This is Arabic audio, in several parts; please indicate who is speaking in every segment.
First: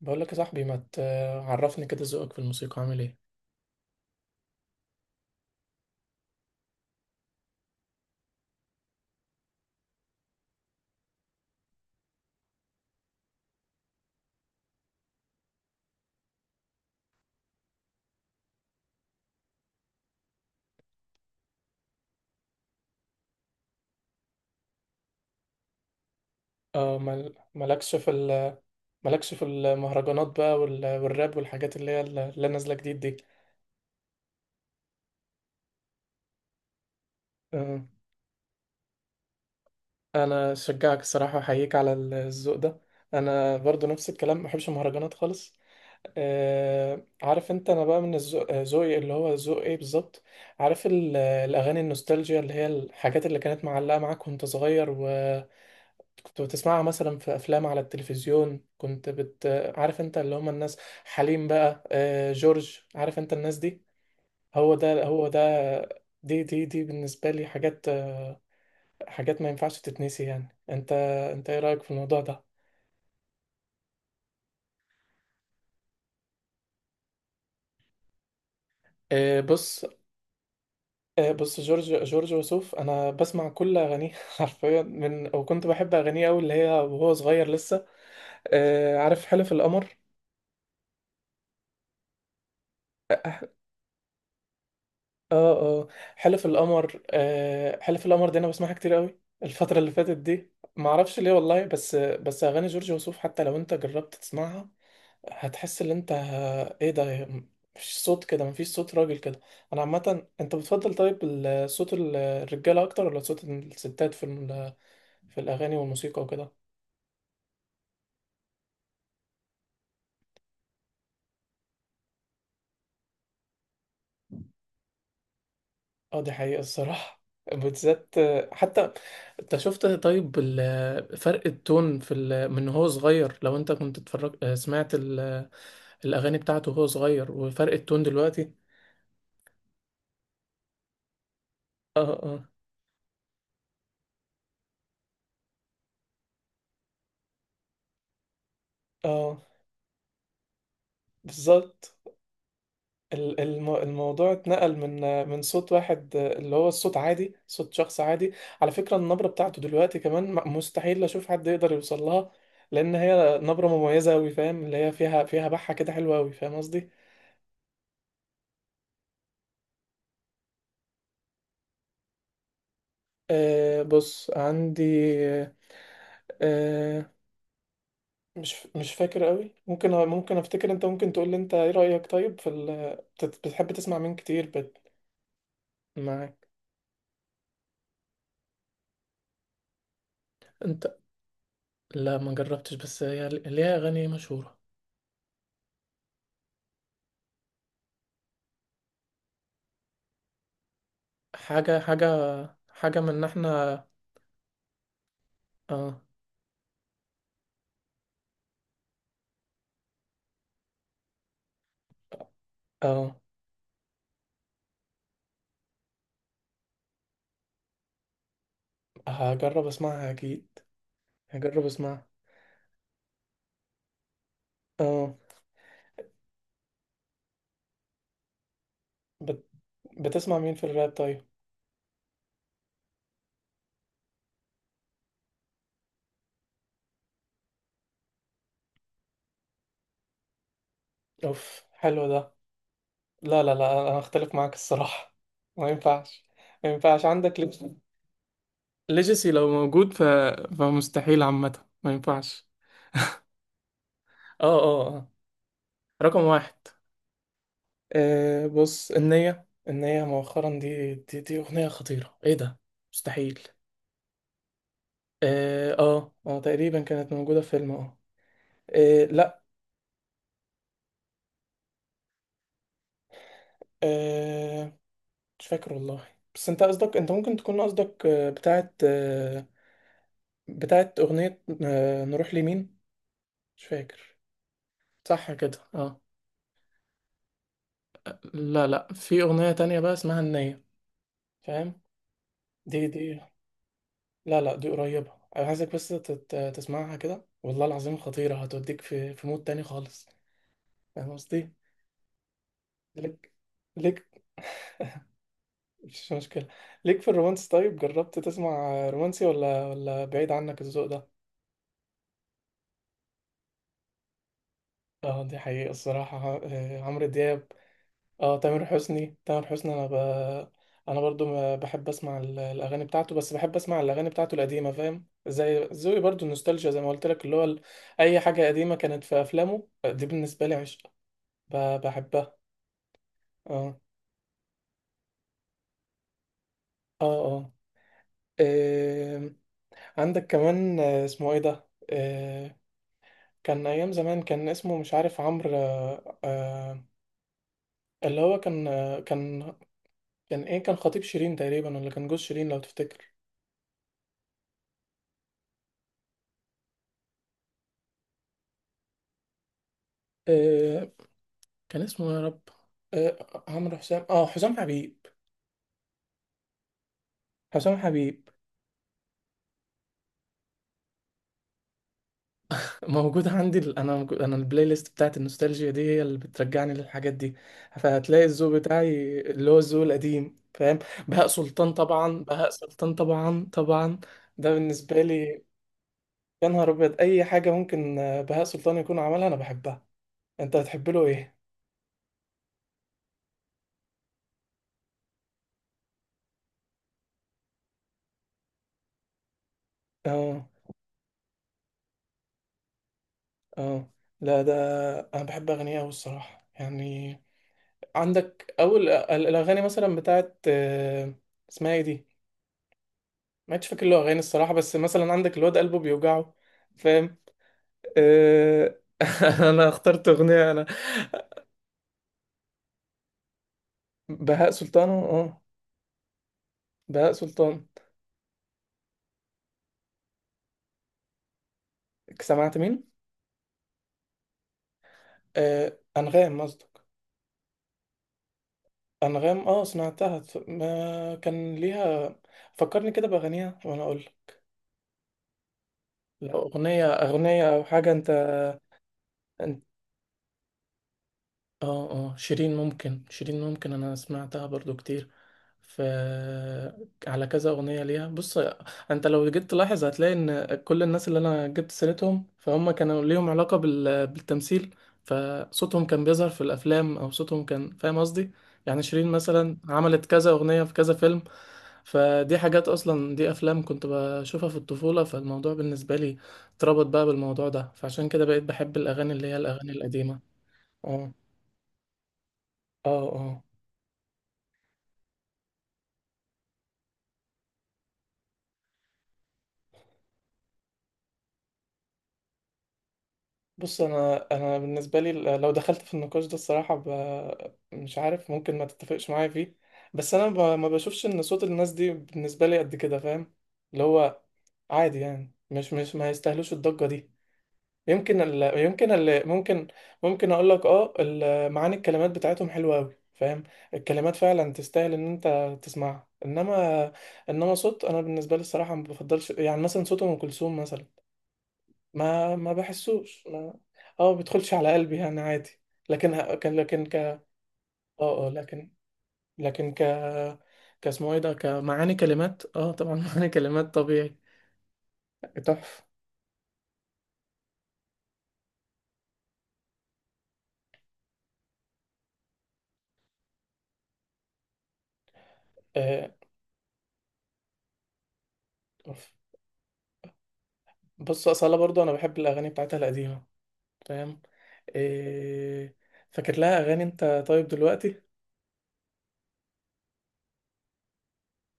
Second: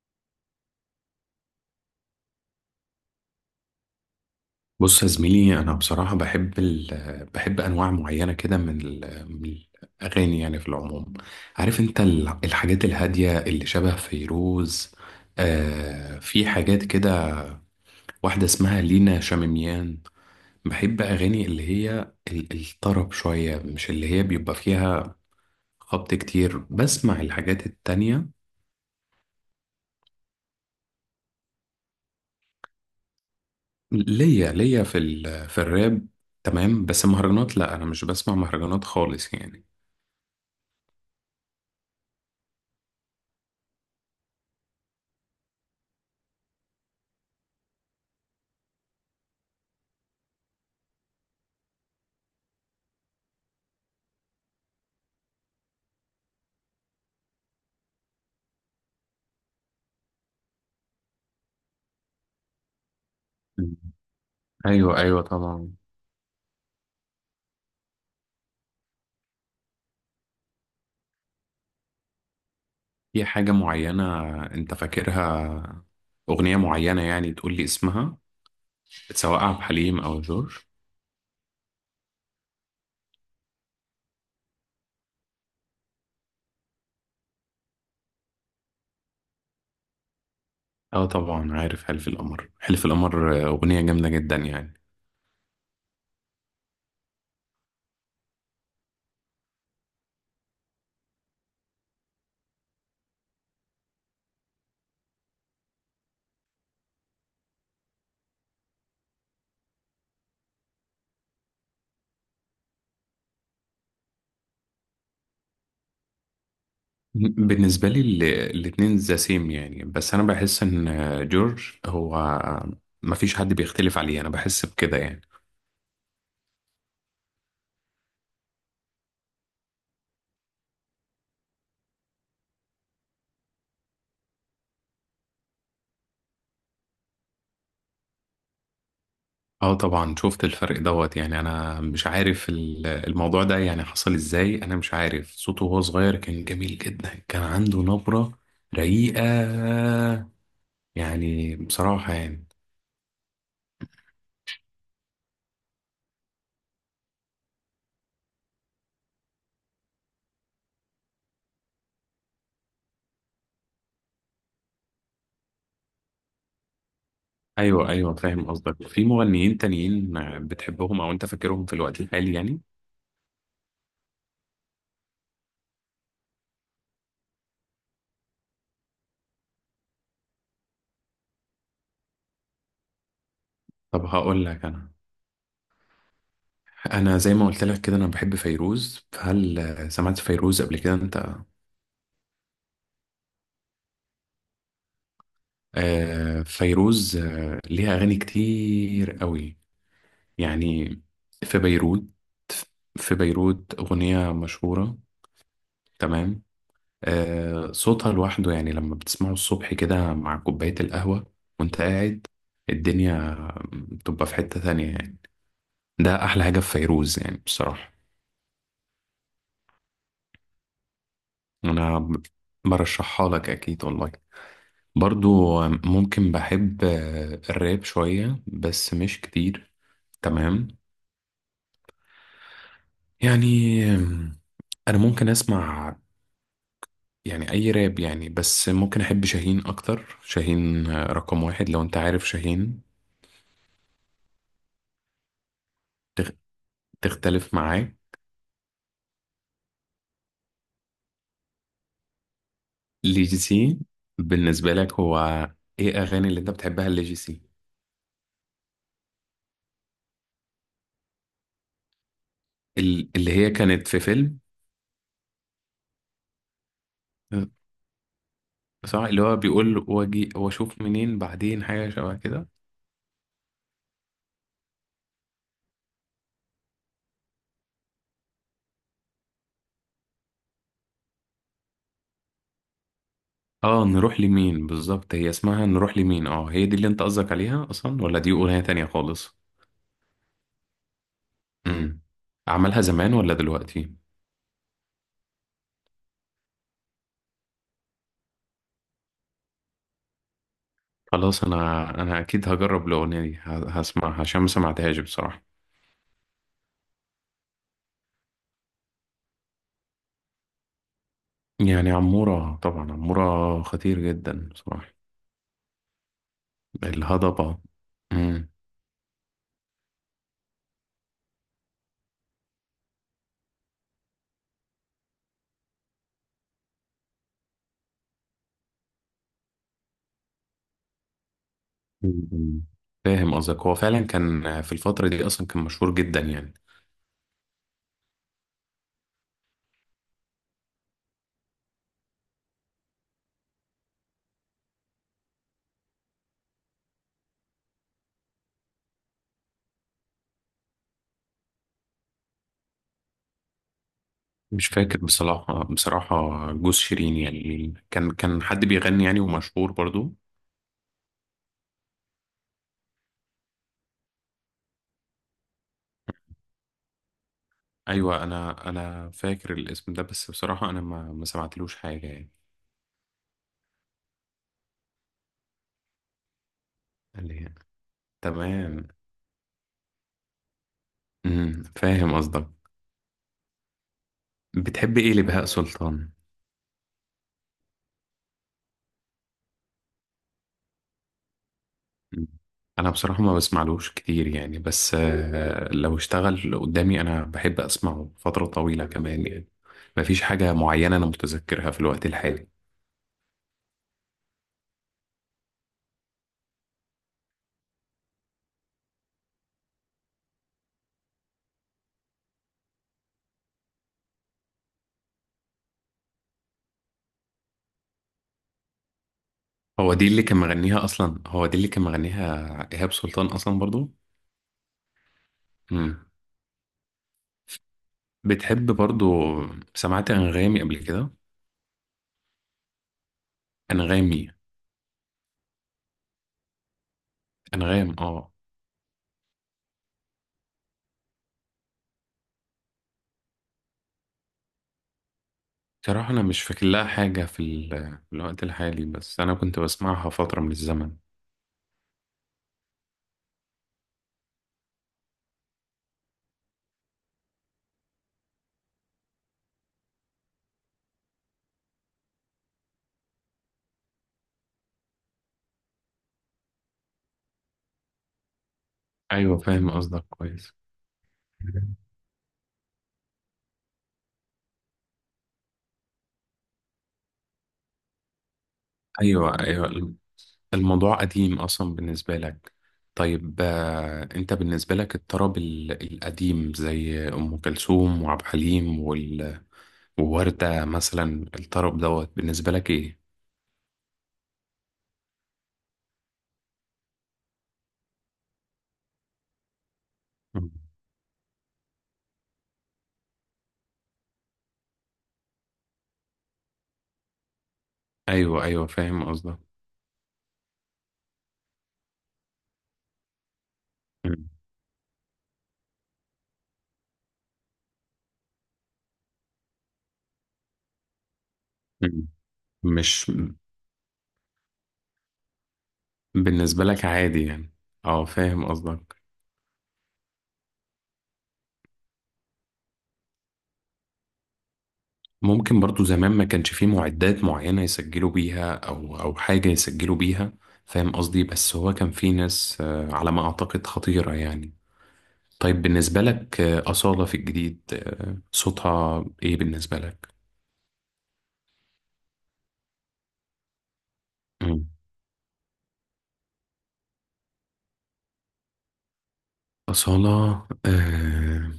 Speaker 1: بقول لك يا صاحبي، ما تعرفني كده ذوقك في الموسيقى عامل ايه؟
Speaker 2: بص يا زميلي، انا بصراحه بحب بحب انواع معينه كده من الاغاني يعني في العموم. عارف انت الحاجات الهاديه اللي شبه فيروز. آه، في حاجات كده. واحده اسمها لينا شاميميان. بحب اغاني اللي هي الطرب شويه، مش اللي هي بيبقى فيها خبط كتير.
Speaker 1: اه،
Speaker 2: بسمع الحاجات
Speaker 1: مالكش في
Speaker 2: التانية.
Speaker 1: مالكش في المهرجانات بقى والراب والحاجات اللي هي اللي نازله جديد دي؟
Speaker 2: ليا في الراب، تمام. بس مهرجانات لا،
Speaker 1: اه،
Speaker 2: انا مش بسمع مهرجانات خالص يعني.
Speaker 1: انا اشجعك الصراحه، احييك على الذوق ده. انا برضو نفس الكلام، ما بحبش المهرجانات خالص. اه، عارف انت، انا بقى من ذوقي اللي هو ذوق ايه بالظبط؟ عارف الاغاني النوستالجيا اللي هي الحاجات اللي كانت معلقه معاك وانت صغير، كنت بتسمعها مثلا في افلام على التلفزيون، كنت بت، عارف انت اللي هم الناس، حليم بقى، جورج، عارف انت الناس دي. هو
Speaker 2: ايوه،
Speaker 1: ده،
Speaker 2: ايوه،
Speaker 1: هو ده.
Speaker 2: طبعا.
Speaker 1: دي بالنسبة لي حاجات، حاجات ما ينفعش تتنسي يعني. انت، انت ايه رأيك في الموضوع ده؟
Speaker 2: في حاجة معينة أنت فاكرها؟ أغنية معينة يعني تقول لي اسمها؟ سواء عبد
Speaker 1: بص.
Speaker 2: الحليم أو جورج؟
Speaker 1: بص، جورج وسوف انا بسمع كل اغانيه حرفيا، من وكنت بحب اغانيه قوي اللي هي وهو صغير لسه. عارف حلف القمر.
Speaker 2: أه، طبعا عارف حلف القمر. حلف القمر أغنية جامدة جدا يعني.
Speaker 1: اه، اه، حلف القمر، حلف القمر دي انا بسمعها كتير قوي الفترة اللي فاتت دي، ما اعرفش ليه والله، بس اغاني جورج وسوف حتى لو انت جربت تسمعها، هتحس ان انت، ايه ده؟ مش صوت كده، مفيش صوت راجل كده. انا عامة، انت بتفضل طيب صوت الرجالة اكتر ولا صوت الستات في في الاغاني والموسيقى وكده؟
Speaker 2: بالنسبة لي الاتنين ذا سيم يعني. بس أنا بحس إن جورج هو، مفيش حد بيختلف عليه، أنا بحس بكده يعني.
Speaker 1: اه، دي حقيقة الصراحة بالذات. حتى، انت شفت طيب فرق التون في من هو صغير، لو انت كنت اتفرج سمعت الاغاني بتاعته وهو صغير وفرق التون دلوقتي؟
Speaker 2: اه، طبعا شفت الفرق دوت يعني. انا
Speaker 1: اه،
Speaker 2: مش
Speaker 1: اه،
Speaker 2: عارف الموضوع ده يعني حصل ازاي. انا مش عارف، صوته وهو صغير كان جميل جدا، كان عنده نبرة رقيقة،
Speaker 1: اه،
Speaker 2: يعني
Speaker 1: بالظبط.
Speaker 2: بصراحة يعني.
Speaker 1: الموضوع اتنقل من، من صوت واحد اللي هو الصوت عادي، صوت شخص عادي. على فكرة النبرة بتاعته دلوقتي كمان، مستحيل اشوف حد يقدر يوصل لها، لان هي نبرة مميزة اوي، فاهم اللي هي فيها، بحة كده حلوة اوي، فاهم قصدي؟
Speaker 2: ايوه، ايوه فاهم قصدك. في مغنيين تانيين بتحبهم او انت فاكرهم في الوقت الحالي يعني؟
Speaker 1: أه، بص عندي. أه، مش فاكر قوي، ممكن، افتكر. انت ممكن تقول لي، انت ايه رأيك طيب في ال...؟ بتحب تسمع
Speaker 2: طب
Speaker 1: مين
Speaker 2: هقول
Speaker 1: كتير
Speaker 2: لك
Speaker 1: بت...
Speaker 2: انا
Speaker 1: معاك.
Speaker 2: انا زي ما قلت لك كده، انا بحب فيروز. فهل سمعت فيروز قبل كده
Speaker 1: انت،
Speaker 2: انت؟
Speaker 1: لا ما جربتش، بس هي ليها اغاني مشهورة.
Speaker 2: آه فيروز، آه ليها اغاني كتير قوي يعني. في بيروت،
Speaker 1: حاجة حاجة، من
Speaker 2: في
Speaker 1: ان
Speaker 2: بيروت
Speaker 1: احنا،
Speaker 2: أغنية مشهورة.
Speaker 1: اه،
Speaker 2: تمام. آه، صوتها لوحده يعني، لما بتسمعه الصبح كده مع كوباية القهوة وانت قاعد،
Speaker 1: اه،
Speaker 2: الدنيا بتبقى في حتة تانية يعني. ده أحلى حاجة في فيروز يعني بصراحة.
Speaker 1: هجرب اسمعها اكيد، هجرب
Speaker 2: أنا
Speaker 1: اسمعها.
Speaker 2: برشحها لك أكيد والله.
Speaker 1: اه،
Speaker 2: برضو ممكن بحب الراب شوية بس مش
Speaker 1: بت...
Speaker 2: كتير.
Speaker 1: بتسمع مين في
Speaker 2: تمام
Speaker 1: الراب طيب؟
Speaker 2: يعني. أنا ممكن أسمع يعني اي راب يعني. بس ممكن احب شاهين اكتر. شاهين رقم
Speaker 1: اوف،
Speaker 2: واحد لو انت
Speaker 1: حلو
Speaker 2: عارف
Speaker 1: ده.
Speaker 2: شاهين.
Speaker 1: لا، لا، لا، انا اختلف معاك الصراحة. ما ينفعش.
Speaker 2: تخ-
Speaker 1: ما ينفعش عندك ليه؟
Speaker 2: تختلف معاه؟
Speaker 1: ليجاسي لو موجود ف... فمستحيل عامة، ما ينفعش.
Speaker 2: ليجيسي،
Speaker 1: اه،
Speaker 2: بالنسبة
Speaker 1: اه،
Speaker 2: لك
Speaker 1: اه،
Speaker 2: هو ايه
Speaker 1: رقم
Speaker 2: اغاني اللي انت
Speaker 1: واحد.
Speaker 2: بتحبها ليجيسي؟
Speaker 1: بص، النية، النية مؤخرا، دي أغنية خطيرة. ايه ده؟
Speaker 2: اللي
Speaker 1: مستحيل.
Speaker 2: هي كانت في فيلم؟
Speaker 1: اه، اه، تقريبا كانت موجودة في
Speaker 2: آه،
Speaker 1: فيلم، اه.
Speaker 2: صح، اللي هو
Speaker 1: لا.
Speaker 2: بيقول واجي واشوف منين بعدين، حاجة شبه كده.
Speaker 1: آه، مش فاكر والله. بس انت قصدك، انت ممكن تكون قصدك بتاعت، بتاعت أغنية، نروح لمين. مش
Speaker 2: اه،
Speaker 1: فاكر.
Speaker 2: نروح لمين بالظبط. هي
Speaker 1: صح
Speaker 2: اسمها
Speaker 1: كده،
Speaker 2: نروح
Speaker 1: اه.
Speaker 2: لمين؟ اه، هي دي اللي انت قصدك عليها اصلا ولا دي اغنية
Speaker 1: لا،
Speaker 2: تانية
Speaker 1: لا، في
Speaker 2: خالص؟
Speaker 1: أغنية تانية بقى اسمها النية، فاهم؟
Speaker 2: امم عملها زمان
Speaker 1: دي،
Speaker 2: ولا دلوقتي؟
Speaker 1: لا، لا، دي قريبة. أنا عايزك بس تسمعها كده والله العظيم، خطيرة، هتوديك في مود تاني خالص. فاهم
Speaker 2: خلاص
Speaker 1: قصدي؟
Speaker 2: انا اكيد هجرب الاغنيه
Speaker 1: ليك،
Speaker 2: دي.
Speaker 1: ليك
Speaker 2: هسمعها عشان ما سمعتهاش بصراحه.
Speaker 1: مش مشكلة. ليك في الرومانس، طيب جربت تسمع رومانسي، ولا بعيد عنك الذوق ده؟
Speaker 2: يعني عموره طبعا، عموره خطير جدا بصراحه.
Speaker 1: اه، دي حقيقة الصراحة، عمرو دياب.
Speaker 2: الهضبه.
Speaker 1: اه،
Speaker 2: امم
Speaker 1: تامر حسني، تامر حسني، أنا ب... أنا برضو ما بحب أسمع الأغاني بتاعته، بس بحب أسمع الأغاني بتاعته القديمة. فاهم؟ زي ذوقي برضو النوستالجيا، زي ما قلت لك اللي هو ال-، أي حاجة قديمة كانت في أفلامه دي بالنسبة لي عشق، بحبها.
Speaker 2: أمم. فاهم قصدك. هو
Speaker 1: اه،
Speaker 2: فعلا كان في الفتره دي، اصلا كان مشهور جدا يعني.
Speaker 1: اه، اه، آم، عندك كمان، اسمه ايه ده، كان ايام زمان، كان اسمه مش عارف، عمرو، اللي هو كان، كان، كان ايه، كان خطيب شيرين تقريبا ولا كان جوز شيرين لو تفتكر؟
Speaker 2: مش فاكر بصراحه، بصراحه. جوز شيرين يعني كان حد بيغني يعني ومشهور برضو؟
Speaker 1: آه، كان اسمه إيه يا رب، عمرو حسام، حسام حبيب، حسام
Speaker 2: ايوه،
Speaker 1: حبيب.
Speaker 2: انا فاكر الاسم ده. بس بصراحه انا ما سمعتلوش حاجه يعني.
Speaker 1: موجود عندي انا البلاي ليست بتاعت النوستالجيا دي هي اللي بترجعني للحاجات دي.
Speaker 2: اللي هي.
Speaker 1: فهتلاقي الذوق
Speaker 2: تمام.
Speaker 1: بتاعي اللي هو الذوق القديم، فاهم؟ بهاء سلطان
Speaker 2: فاهم
Speaker 1: طبعا،
Speaker 2: قصدك.
Speaker 1: بهاء سلطان، طبعا، طبعا. ده
Speaker 2: بتحب
Speaker 1: بالنسبه
Speaker 2: ايه
Speaker 1: لي.
Speaker 2: لبهاء سلطان؟
Speaker 1: يا نهار ابيض، اي حاجه ممكن بهاء سلطان يكون عملها انا بحبها. انت بتحب له ايه؟
Speaker 2: انا بصراحة ما بسمعلوش كتير يعني، بس لو اشتغل قدامي انا بحب اسمعه فترة طويلة كمان يعني. مفيش
Speaker 1: اه،
Speaker 2: حاجة معينة انا متذكرها في الوقت الحالي.
Speaker 1: اه، لا ده، انا بحب اغانيه قوي الصراحه يعني. عندك اول الاغاني مثلا بتاعت، اسمها ايه دي؟ ما عادش فاكر له اغاني الصراحه، بس مثلا عندك الواد قلبه بيوجعه، فاهم؟ آه... انا
Speaker 2: هو
Speaker 1: اخترت
Speaker 2: دي اللي كان
Speaker 1: اغنيه انا.
Speaker 2: مغنيها اصلا، هو دي اللي كان مغنيها ايهاب سلطان اصلا برضو.
Speaker 1: بهاء سلطان، اه.
Speaker 2: مم.
Speaker 1: بهاء سلطان.
Speaker 2: بتحب برضو؟ سمعت انغامي قبل كده؟
Speaker 1: سمعت مين؟
Speaker 2: انغامي
Speaker 1: انغام قصدك.
Speaker 2: انغام، اه.
Speaker 1: انغام، اه، سمعتها. ما كان ليها، فكرني كده باغانيها وانا اقول لك.
Speaker 2: بصراحة انا
Speaker 1: لو
Speaker 2: مش فاكر لها حاجة في
Speaker 1: اغنيه او حاجه.
Speaker 2: ال- في الوقت الحالي، بس انا كنت
Speaker 1: انت،
Speaker 2: بسمعها فترة من الزمن.
Speaker 1: اه، اه، شيرين ممكن، انا سمعتها برضو كتير. ف، على كذا اغنيه ليها، بص. انت لو جيت تلاحظ، هتلاقي ان كل الناس اللي انا جبت سيرتهم فهم كانوا ليهم علاقه بالتمثيل. فصوتهم كان بيظهر في الافلام، او صوتهم كان، فاهم قصدي؟ يعني شيرين
Speaker 2: ايوه،
Speaker 1: مثلا
Speaker 2: فاهم قصدك
Speaker 1: عملت كذا
Speaker 2: كويس.
Speaker 1: اغنيه في كذا فيلم. فدي حاجات اصلا، دي افلام كنت بشوفها في الطفوله، فالموضوع بالنسبه لي اتربط بقى بالموضوع ده، فعشان كده بقيت بحب الاغاني اللي هي
Speaker 2: ايوه،
Speaker 1: الاغاني
Speaker 2: ايوه،
Speaker 1: القديمه.
Speaker 2: الموضوع
Speaker 1: اه،
Speaker 2: قديم اصلا بالنسبه لك.
Speaker 1: اه،
Speaker 2: طيب،
Speaker 1: اه،
Speaker 2: انت بالنسبه لك الطرب القديم زي ام كلثوم وعبد الحليم ووردة مثلا، الطرب دوت بالنسبه لك ايه؟
Speaker 1: بص، انا بالنسبه لي، لو دخلت في النقاش ده الصراحه ب... مش عارف، ممكن ما تتفقش معايا فيه، بس انا
Speaker 2: مم.
Speaker 1: ب... ما بشوفش ان صوت الناس دي بالنسبه لي قد كده، فاهم؟ اللي هو، عادي يعني، مش ما يستاهلوش الضجه دي. يمكن
Speaker 2: ايوه،
Speaker 1: ال...،
Speaker 2: ايوه فاهم قصدك.
Speaker 1: ممكن، ممكن اقول لك، اه، ال...، معاني الكلمات بتاعتهم حلوه قوي، فاهم؟ الكلمات
Speaker 2: مم.
Speaker 1: فعلا تستاهل ان انت تسمعها، انما، انما صوت، انا بالنسبه لي الصراحه ما بفضلش، يعني مثلا صوت ام كلثوم مثلا،
Speaker 2: مم.
Speaker 1: ما
Speaker 2: مش.
Speaker 1: بحسوش، ما، اه، ما بيدخلش على قلبي يعني، عادي. لكن ه- كان
Speaker 2: بالنسبه لك
Speaker 1: لكن ك
Speaker 2: عادي
Speaker 1: اه
Speaker 2: يعني. اه،
Speaker 1: اه
Speaker 2: فاهم
Speaker 1: لكن
Speaker 2: قصدك.
Speaker 1: لكن، كاسمه ايه ده، كمعاني كلمات، طبعا معاني كلمات طبيعي.
Speaker 2: ممكن
Speaker 1: تحفة.
Speaker 2: برضو زمان ما كانش فيه معدات معينة يسجلوا بيها أو حاجة يسجلوا بيها. فاهم قصدي. بس هو كان فيه ناس، على ما أعتقد، خطيرة يعني. طيب بالنسبة
Speaker 1: آه
Speaker 2: لك أصالة في الجديد، صوتها
Speaker 1: أوف.
Speaker 2: إيه بالنسبة لك؟
Speaker 1: بص، أصالة برضو أنا بحب الأغاني بتاعتها القديمة، فاهم؟
Speaker 2: مم.
Speaker 1: إيه...، فاكر لها أغاني أنت طيب دلوقتي؟
Speaker 2: أصالة،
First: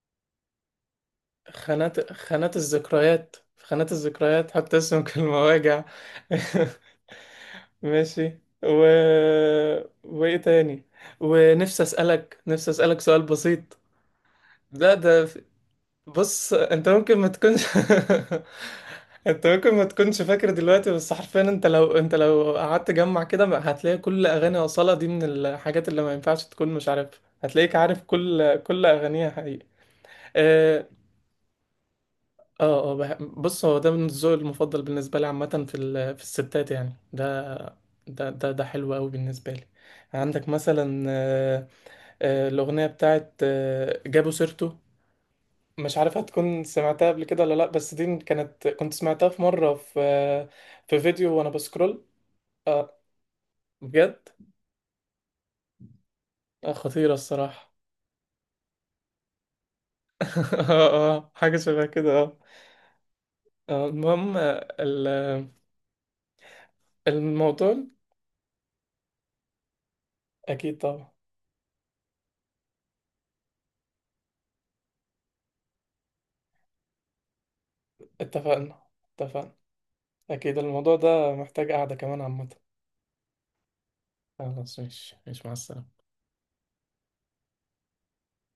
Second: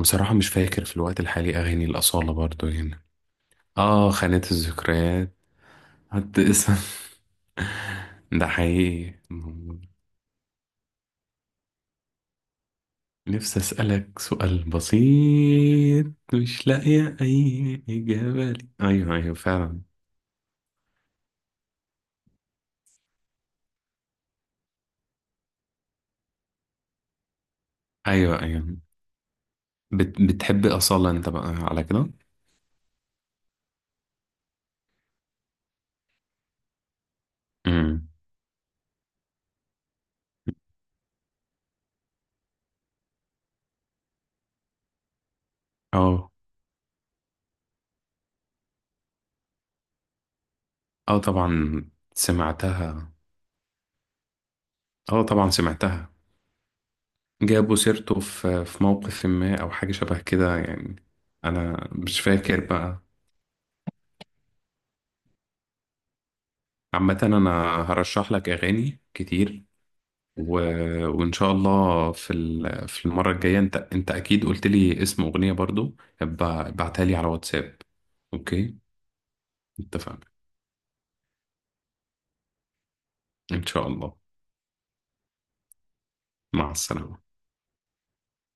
Speaker 2: بصراحة مش فاكر في الوقت الحالي أغاني الأصالة
Speaker 1: خانات
Speaker 2: برضو هنا.
Speaker 1: الذكريات، خانات
Speaker 2: آه، خانة
Speaker 1: الذكريات، حتى اسمك
Speaker 2: الذكريات.
Speaker 1: المواجع.
Speaker 2: حد اسم.
Speaker 1: ماشي
Speaker 2: ده
Speaker 1: و...،
Speaker 2: حقيقي.
Speaker 1: وايه تاني، ونفسي اسالك، نفسي اسالك سؤال
Speaker 2: نفسي
Speaker 1: بسيط.
Speaker 2: أسألك سؤال
Speaker 1: لا، ده في-،
Speaker 2: بسيط.
Speaker 1: بص
Speaker 2: مش
Speaker 1: انت
Speaker 2: لاقية
Speaker 1: ممكن ما تكونش،
Speaker 2: أي إجابة لي. أيوه، أيوه
Speaker 1: انت ممكن
Speaker 2: فعلا.
Speaker 1: ما تكونش فاكر دلوقتي، بس حرفيا انت لو، انت لو قعدت تجمع كده ما-، هتلاقي كل اغاني اصالة دي من الحاجات اللي ما ينفعش تكون مش عارفها، هتلاقيك عارف
Speaker 2: أيوه،
Speaker 1: كل،
Speaker 2: أيوه،
Speaker 1: اغانيها حقيقي.
Speaker 2: بتحب
Speaker 1: آه،
Speaker 2: أصالة أنت بقى على كده؟
Speaker 1: اه، اه، بص، هو ده من الذوق المفضل بالنسبه لي عامه في في الستات يعني.
Speaker 2: امم.
Speaker 1: ده حلو قوي بالنسبه لي. عندك مثلا، الاغنيه بتاعت، جابوا سيرته. مش عارف
Speaker 2: أه،
Speaker 1: هتكون سمعتها قبل كده ولا لا، بس دي كانت، سمعتها في مره في، في
Speaker 2: أه
Speaker 1: فيديو وانا
Speaker 2: طبعا
Speaker 1: بسكرول. اه،
Speaker 2: سمعتها.
Speaker 1: بجد.
Speaker 2: أه طبعا سمعتها.
Speaker 1: خطيره الصراحه.
Speaker 2: جابوا سيرته في موقف ما أو حاجة شبه كده يعني.
Speaker 1: اه، اه، حاجه شبه
Speaker 2: أنا
Speaker 1: كده،
Speaker 2: مش
Speaker 1: اه.
Speaker 2: فاكر بقى.
Speaker 1: المهم،
Speaker 2: عامة أنا
Speaker 1: الموضوع.
Speaker 2: هرشح لك أغاني كتير و...
Speaker 1: اكيد طبعا.
Speaker 2: وان شاء الله في المره الجايه، انت اكيد قلت لي اسم اغنيه برضو. ابعتها لي على واتساب. اوكي.
Speaker 1: اتفقنا. اتفقنا.
Speaker 2: اتفقنا.
Speaker 1: أكيد الموضوع ده محتاج قعدة كمان عامة.
Speaker 2: ان شاء الله.
Speaker 1: خلاص، مش مع السلامة.
Speaker 2: مع السلامه.